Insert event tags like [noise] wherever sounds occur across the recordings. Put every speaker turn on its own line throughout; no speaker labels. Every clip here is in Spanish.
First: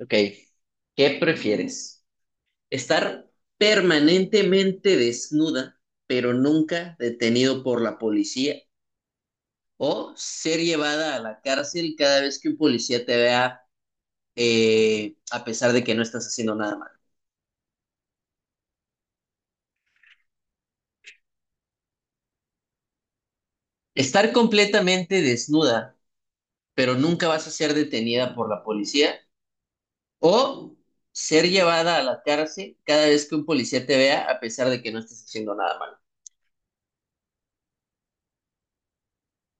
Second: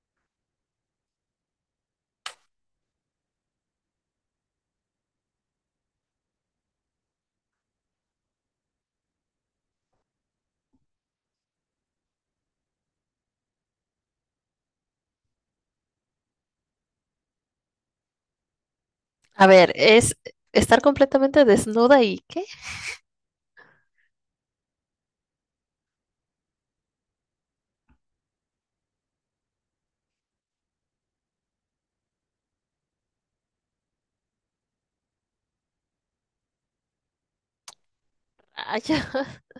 Ok, ¿qué prefieres? ¿Estar permanentemente desnuda, pero nunca detenido por la policía? ¿O ser llevada a la cárcel cada vez que un policía te vea, a pesar de que no estás haciendo nada malo?
A ver, es estar completamente desnuda y ¿qué?
¿Estar completamente desnuda, pero nunca vas a ser detenida por la policía? ¿O ser llevada a la cárcel cada vez que un policía te vea, a pesar de que no estés haciendo nada malo?
Ah, ya. [laughs]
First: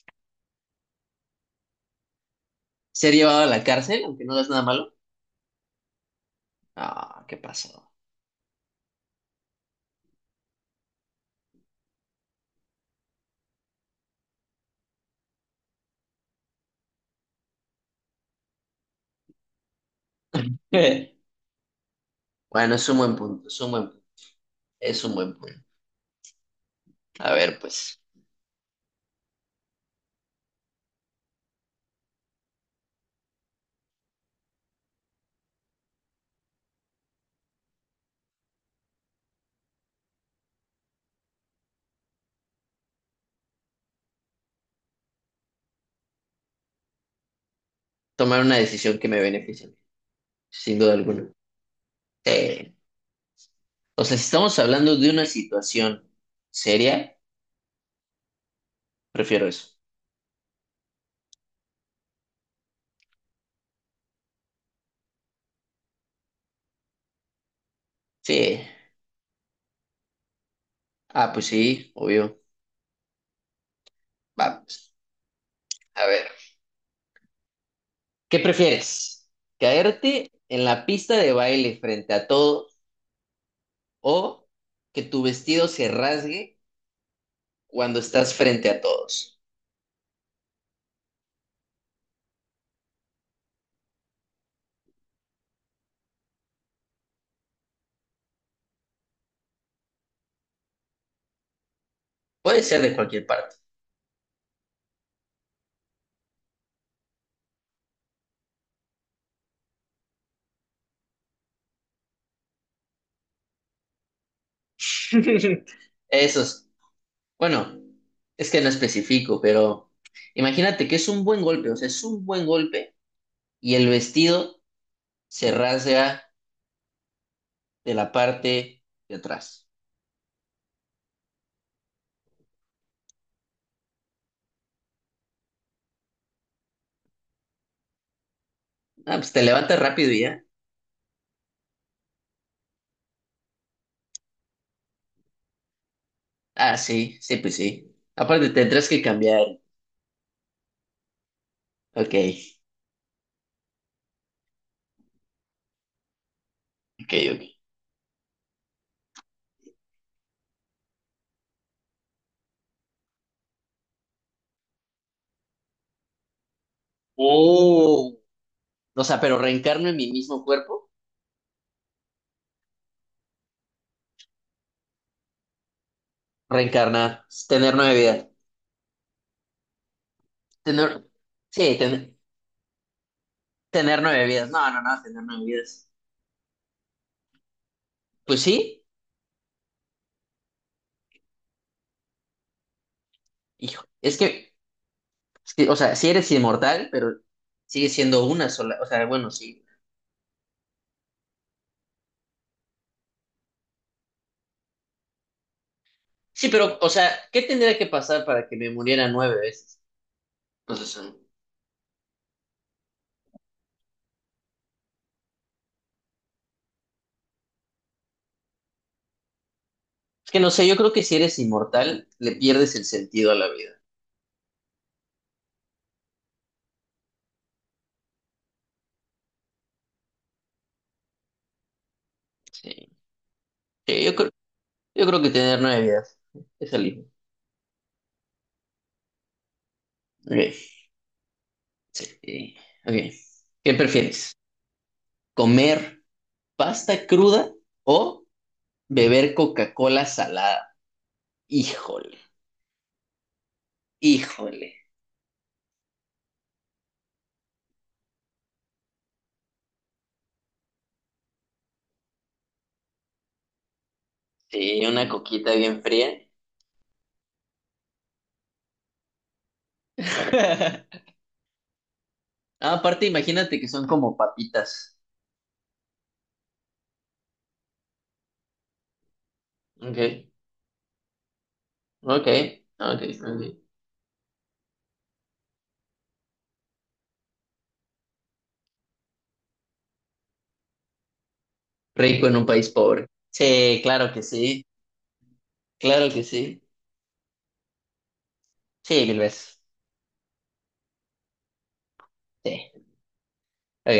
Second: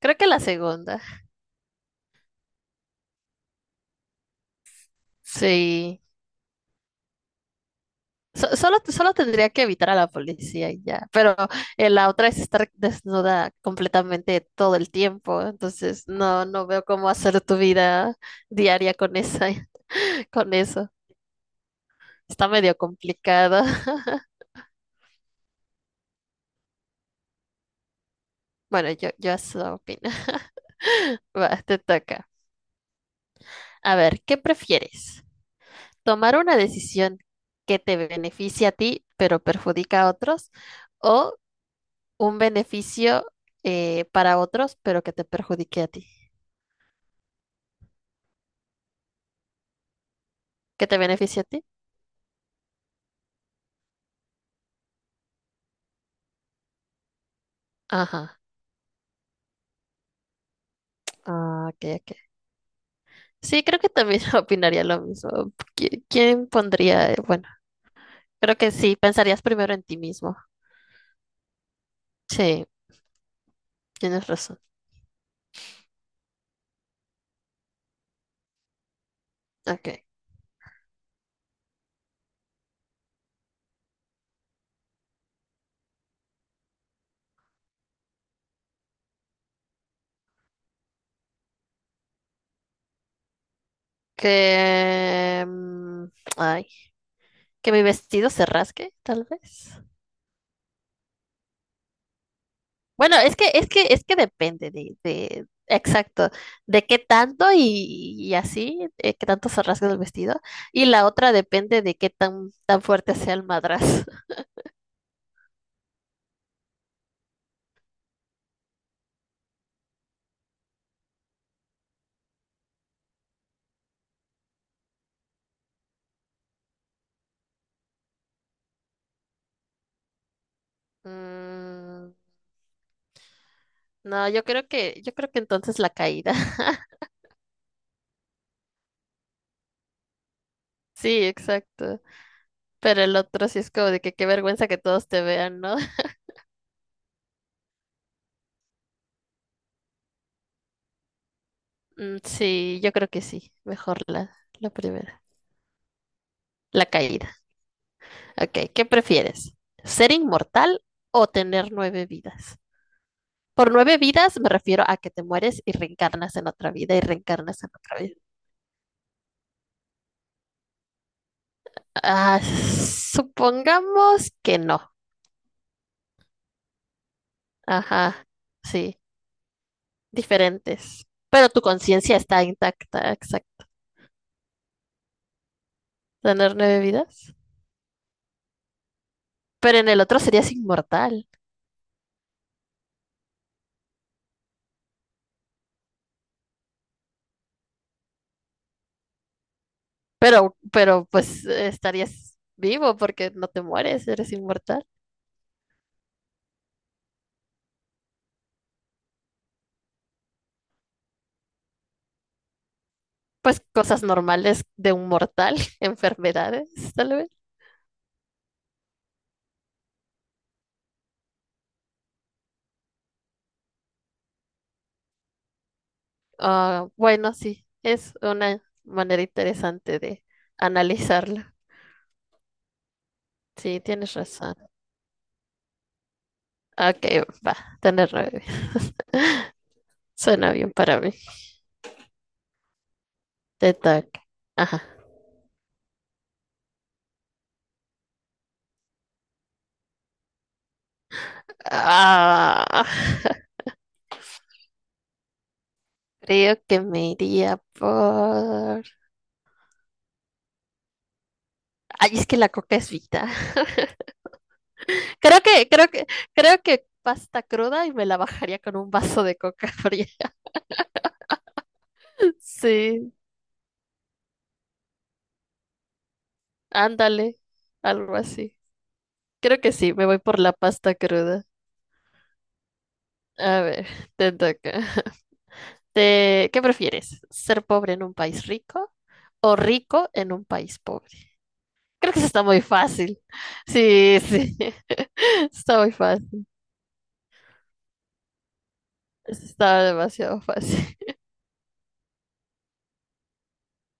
Creo que la segunda.
¿Ser llevada a la cárcel, aunque no hagas nada malo?
Sí.
Ah, ¿qué pasó?
Solo tendría que evitar a la policía y ya. Pero la otra es estar desnuda completamente todo el tiempo. Entonces, no, no veo cómo hacer tu vida diaria con esa, [laughs] con eso.
Eh,
Está
Bueno,
medio
es un buen punto, es
complicado.
un buen punto,
[laughs]
es un buen punto. A ver, pues,
Bueno, yo eso opino. [laughs] Va, te toca. A ver, ¿qué prefieres? Tomar una decisión que te beneficie a ti, pero perjudica a otros, o un beneficio para otros, pero que te perjudique a ti,
tomar una decisión que me beneficie, sin
que
duda
te
alguna.
beneficie a ti.
Sí. O sea, si estamos hablando de una situación seria,
Ajá.
prefiero eso.
Ah, ok, ok. Sí, creo que también [laughs] opinaría lo mismo. ¿Quién pondría? Bueno, creo
Sí.
que sí, pensarías primero en ti mismo.
Ah, pues sí, obvio.
Sí, tienes razón.
Vamos. A ver, ¿qué prefieres?
Ok.
¿Caerte en la pista de baile frente a todos o que tu vestido se rasgue cuando estás frente a todos?
Que, mm, Ay, que mi vestido se rasgue, tal vez.
Puede ser de
Bueno,
cualquier
es que,
parte.
es que, es que depende de, exacto, de qué tanto y así, qué tanto se rasga el vestido. Y la otra depende de qué tan fuerte sea el madrazo. [laughs]
[laughs] Eso. Bueno, es que no especifico, pero imagínate que es un buen golpe, o sea, es un buen golpe y el vestido se rasga de la parte de atrás.
Mm, no, yo creo que entonces la caída. [laughs]
Ah, pues te levantas rápido y ya.
Sí, exacto. Pero el otro sí es como de que qué vergüenza que todos te vean, ¿no? [laughs]
Ah, sí, sí, pues sí. Aparte tendrás que cambiar. Ok,
Mm, sí, yo creo que sí. Mejor la primera. La
ok,
caída.
ok.
Ok, ¿qué prefieres? ¿Ser inmortal o tener nueve vidas? Por nueve vidas me refiero a que te mueres y reencarnas en otra vida y reencarnas en otra vida.
Oh, o sea, pero reencarno en mi mismo cuerpo.
Ah, supongamos que no.
Reencarnar, tener nueve
Ajá,
vidas.
sí,
Tener,
diferentes. Pero tu
sí,
conciencia está intacta, exacto.
tener nueve vidas. No, no, no, tener nueve vidas.
Tener nueve vidas.
Pues sí,
Pero en el otro serías inmortal.
hijo, es que. O sea, si eres inmortal, pero sigue siendo una sola. O sea, bueno, sí.
Pero pues estarías vivo porque no te mueres, eres inmortal.
Sí, pero, o sea, ¿qué tendría que pasar para que me muriera nueve veces? Entonces, mm,
Pues cosas normales de un mortal, [laughs] enfermedades, tal vez.
es que no sé, yo creo que si eres inmortal, le pierdes el sentido a la vida.
Ah, bueno, sí, es una manera interesante de analizarla.
Sí.
Sí,
Sí,
tienes razón.
yo creo que tener nueve vidas es el
Ok,
límite.
va, tener nueve.
Ok,
Suena bien para mí.
sí, sí, ok. ¿Qué
Te toca.
prefieres?
Ajá.
¿Comer pasta cruda o beber Coca-Cola salada? Híjole,
Ah, [laughs]
híjole.
creo que me iría por. Ay, es que la coca es vida. [laughs]
Sí, una
Creo
coquita
que,
bien
creo que,
fría.
creo que pasta cruda y me la bajaría con un vaso de coca fría. [laughs]
Ah, aparte,
Sí,
imagínate que son como papitas.
ándale, algo así. Creo que sí,
Ok,
me voy por la pasta cruda.
ok, ok, ok.
A ver, te toca. ¿Qué prefieres? ¿Ser pobre en un país rico o rico en un país pobre? Creo que
Rico
eso
en
está
un
muy
país pobre.
fácil.
Sí, claro
Sí,
que
sí,
sí,
[laughs] está muy
claro que
fácil.
sí. Sí, mil
Eso
veces.
está demasiado fácil.
Sí. Ok.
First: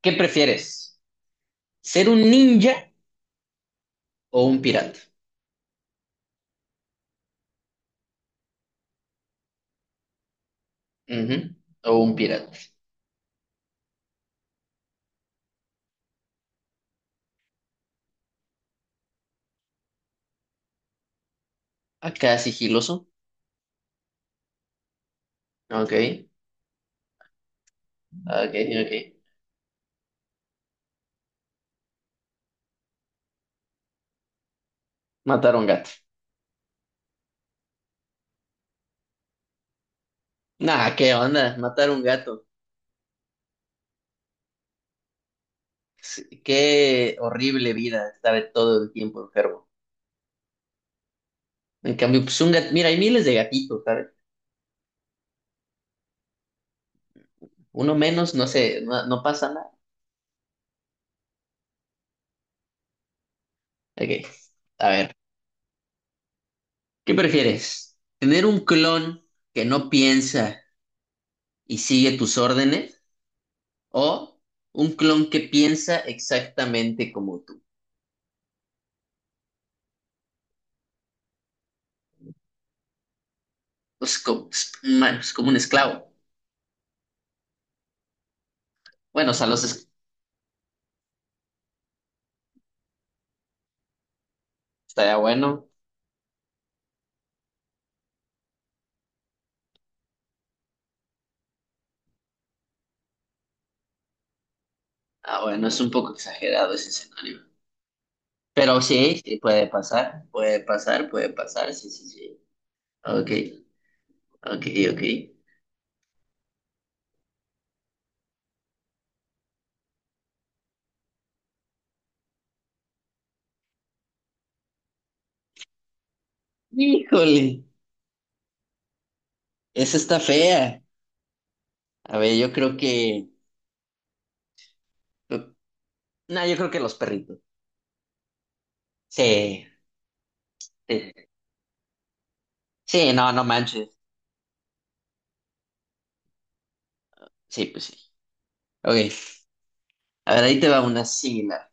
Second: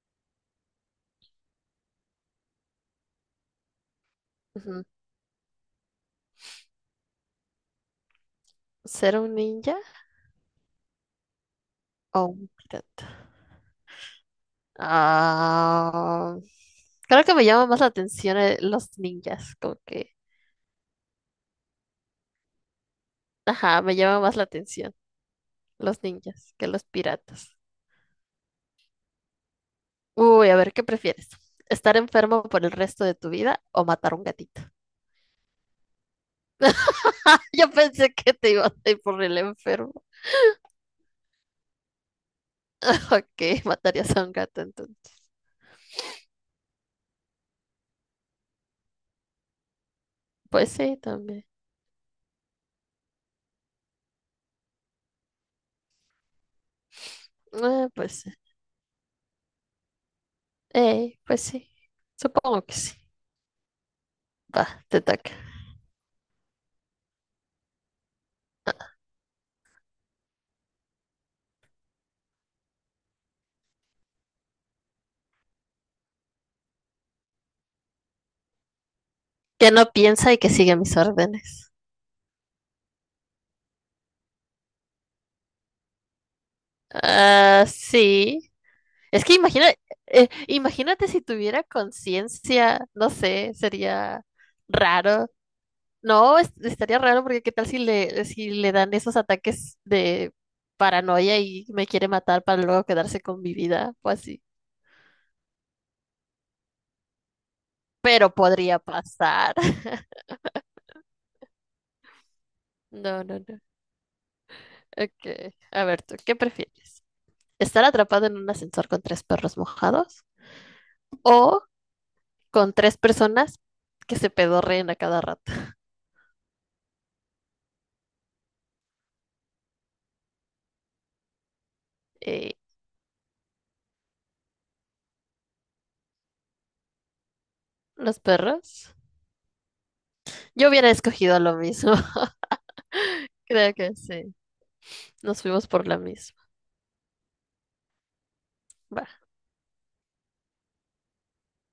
¿Qué prefieres? ¿Ser un ninja o un
Ujú.
pirata?
¿Ser un ninja
Ujú, o un
o un
pirata.
pirata? Ah, creo que me llama más la atención los ninjas, como que,
Acá sigiloso.
ajá, me llama más la atención
Ok,
los ninjas que los piratas.
ok, ok.
Uy, a ver, ¿qué prefieres? ¿Estar enfermo por el resto de tu vida o matar un gatito?
Matar a un gato.
[laughs] Yo pensé que te ibas a ir por el enfermo.
Nah, ¿qué onda? Matar a un gato.
[laughs] Ok, matarías a un gato entonces.
Sí, qué horrible vida estar todo el tiempo enfermo.
Pues sí, también.
En cambio, pues un gato. Mira, hay miles de gatitos, ¿sabes?
Ah,
Uno
pues sí.
menos, no sé, no, no pasa nada.
Ey, pues sí. Supongo que sí.
Ok,
Va,
a
te
ver,
toca.
¿qué prefieres? ¿Tener un
[laughs]
clon que no piensa y sigue tus órdenes? ¿O un clon que piensa exactamente como tú?
Que no piensa y que sigue mis órdenes.
Pues como, es man, es como un esclavo.
Ah, sí. Es
Bueno,
que
o sea,
imagina, imagínate si tuviera conciencia, no sé, sería
estaría
raro.
bueno.
No, estaría raro porque qué tal si le, dan esos ataques de paranoia y me quiere matar para luego quedarse con mi vida o así.
Ah, bueno, es un poco exagerado ese escenario.
Pero podría
Pero sí, sí,
pasar.
puede
[laughs]
pasar, puede pasar, puede pasar, sí, sí, sí.
No,
Ok,
no, no.
ok, ok.
Ok. A ver, tú, ¿qué prefieres? ¿Estar atrapado en un ascensor con tres perros mojados o con tres personas que se pedorreen a cada rato?
Híjole, esa está fea. A ver, yo
Eh,
creo que... No, yo creo que los perritos.
los perros.
Sí,
Yo hubiera
sí,
escogido lo mismo. [laughs]
sí, no, no
Creo
manches.
que sí. Nos fuimos por la misma.
Sí, pues sí. Ok,
Va,
a ver, ahí te va una similar.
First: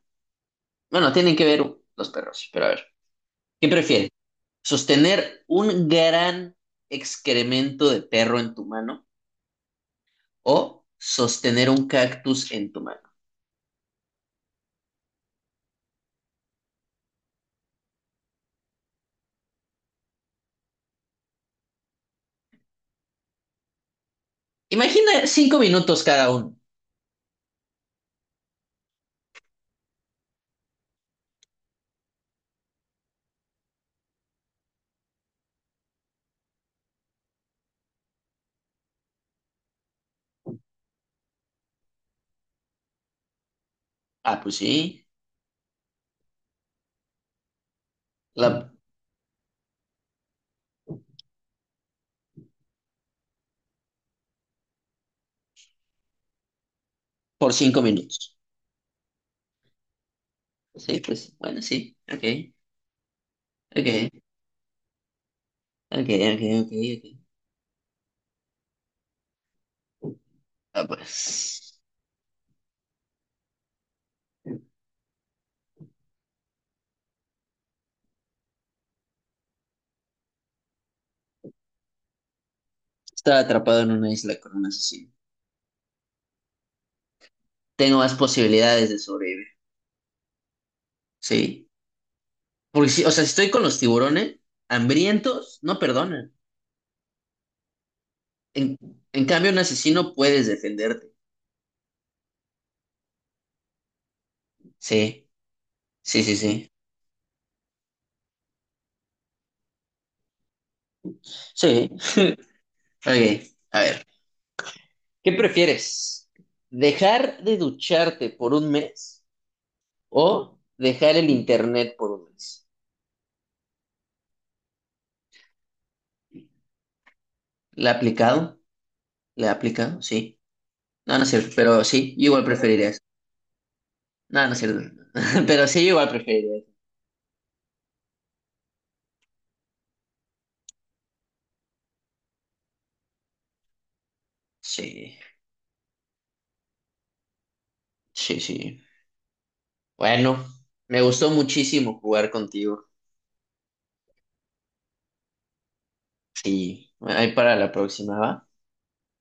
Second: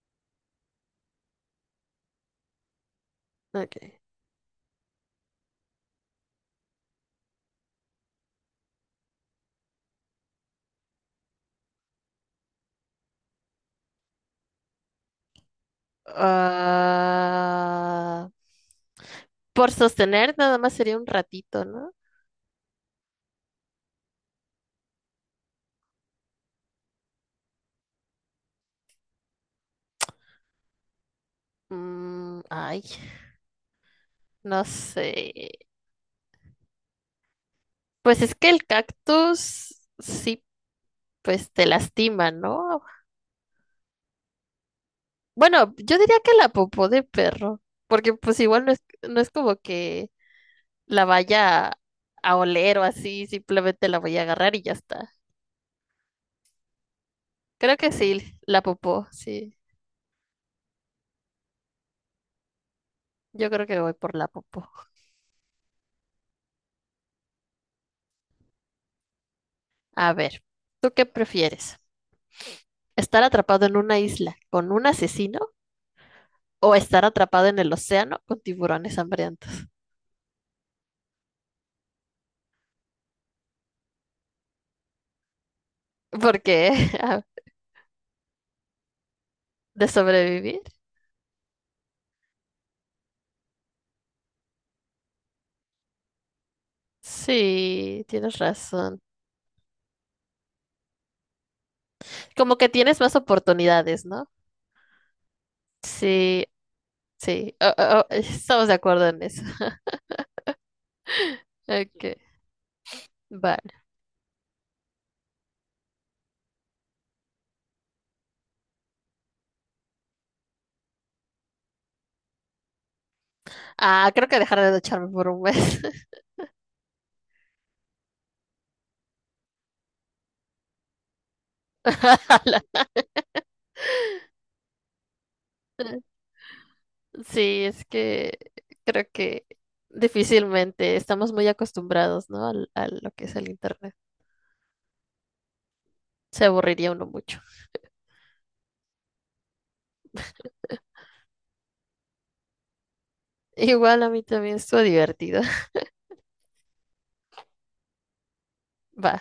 Bueno, tienen que ver los perros, sí, pero a ver. ¿Qué
ok.
prefieres? ¿Sostener un gran excremento de perro en tu mano o sostener un cactus en tu mano?
Ah, por sostener nada más sería un ratito, ¿no?
Imagina 5 minutos cada uno.
Mm, ay, no sé. Pues es que el cactus sí, pues te lastima, ¿no?
Ah, pues sí,
Bueno, yo diría que la popó de perro, porque pues igual
la,
no es, no es como que la vaya a oler o así, simplemente la voy a agarrar y ya está.
por
Creo
cinco
que
minutos.
sí, la popó, sí.
Pues sí, pues bueno, sí. Ok,
Yo creo que voy
ok,
por la popó.
ok, ok, ok, ok.
A ver,
Ah,
¿tú qué prefieres?
pues.
¿Estar atrapado en una isla con un asesino o estar atrapado en el océano con tiburones hambrientos?
Estar atrapado en una isla con un asesino.
Porque [laughs]
Tengo más posibilidades de sobrevivir.
de sobrevivir.
Sí. Porque si, o sea, si estoy con los tiburones, hambrientos, no perdonan.
Sí, tienes
En,
razón.
en cambio, un asesino puedes defenderte.
Como que tienes más oportunidades, ¿no?
Sí, sí, sí,
Sí,
sí.
sí. Oh, oh, oh, estamos de acuerdo en eso. [laughs]
Sí.
Ok,
[laughs] Ok,
vale.
a ver. ¿Qué prefieres? ¿Dejar de ducharte por un mes o dejar el internet por un mes?
Ah, creo que dejaré de ducharme por un mes.
¿Le ha aplicado? ¿Le ha aplicado? Sí. No, no es cierto, pero sí, yo
[laughs]
igual
Ala.
preferiría eso. No, no es cierto. [laughs] Pero sí, yo igual preferiría
Sí, es que creo que difícilmente estamos muy acostumbrados, ¿no? A lo que es el internet.
sí,
Se aburriría uno mucho.
sí, sí. Bueno, me gustó muchísimo jugar contigo.
Igual a mí también estuvo divertido.
Sí, ahí para la próxima, ¿va?
[laughs] Va.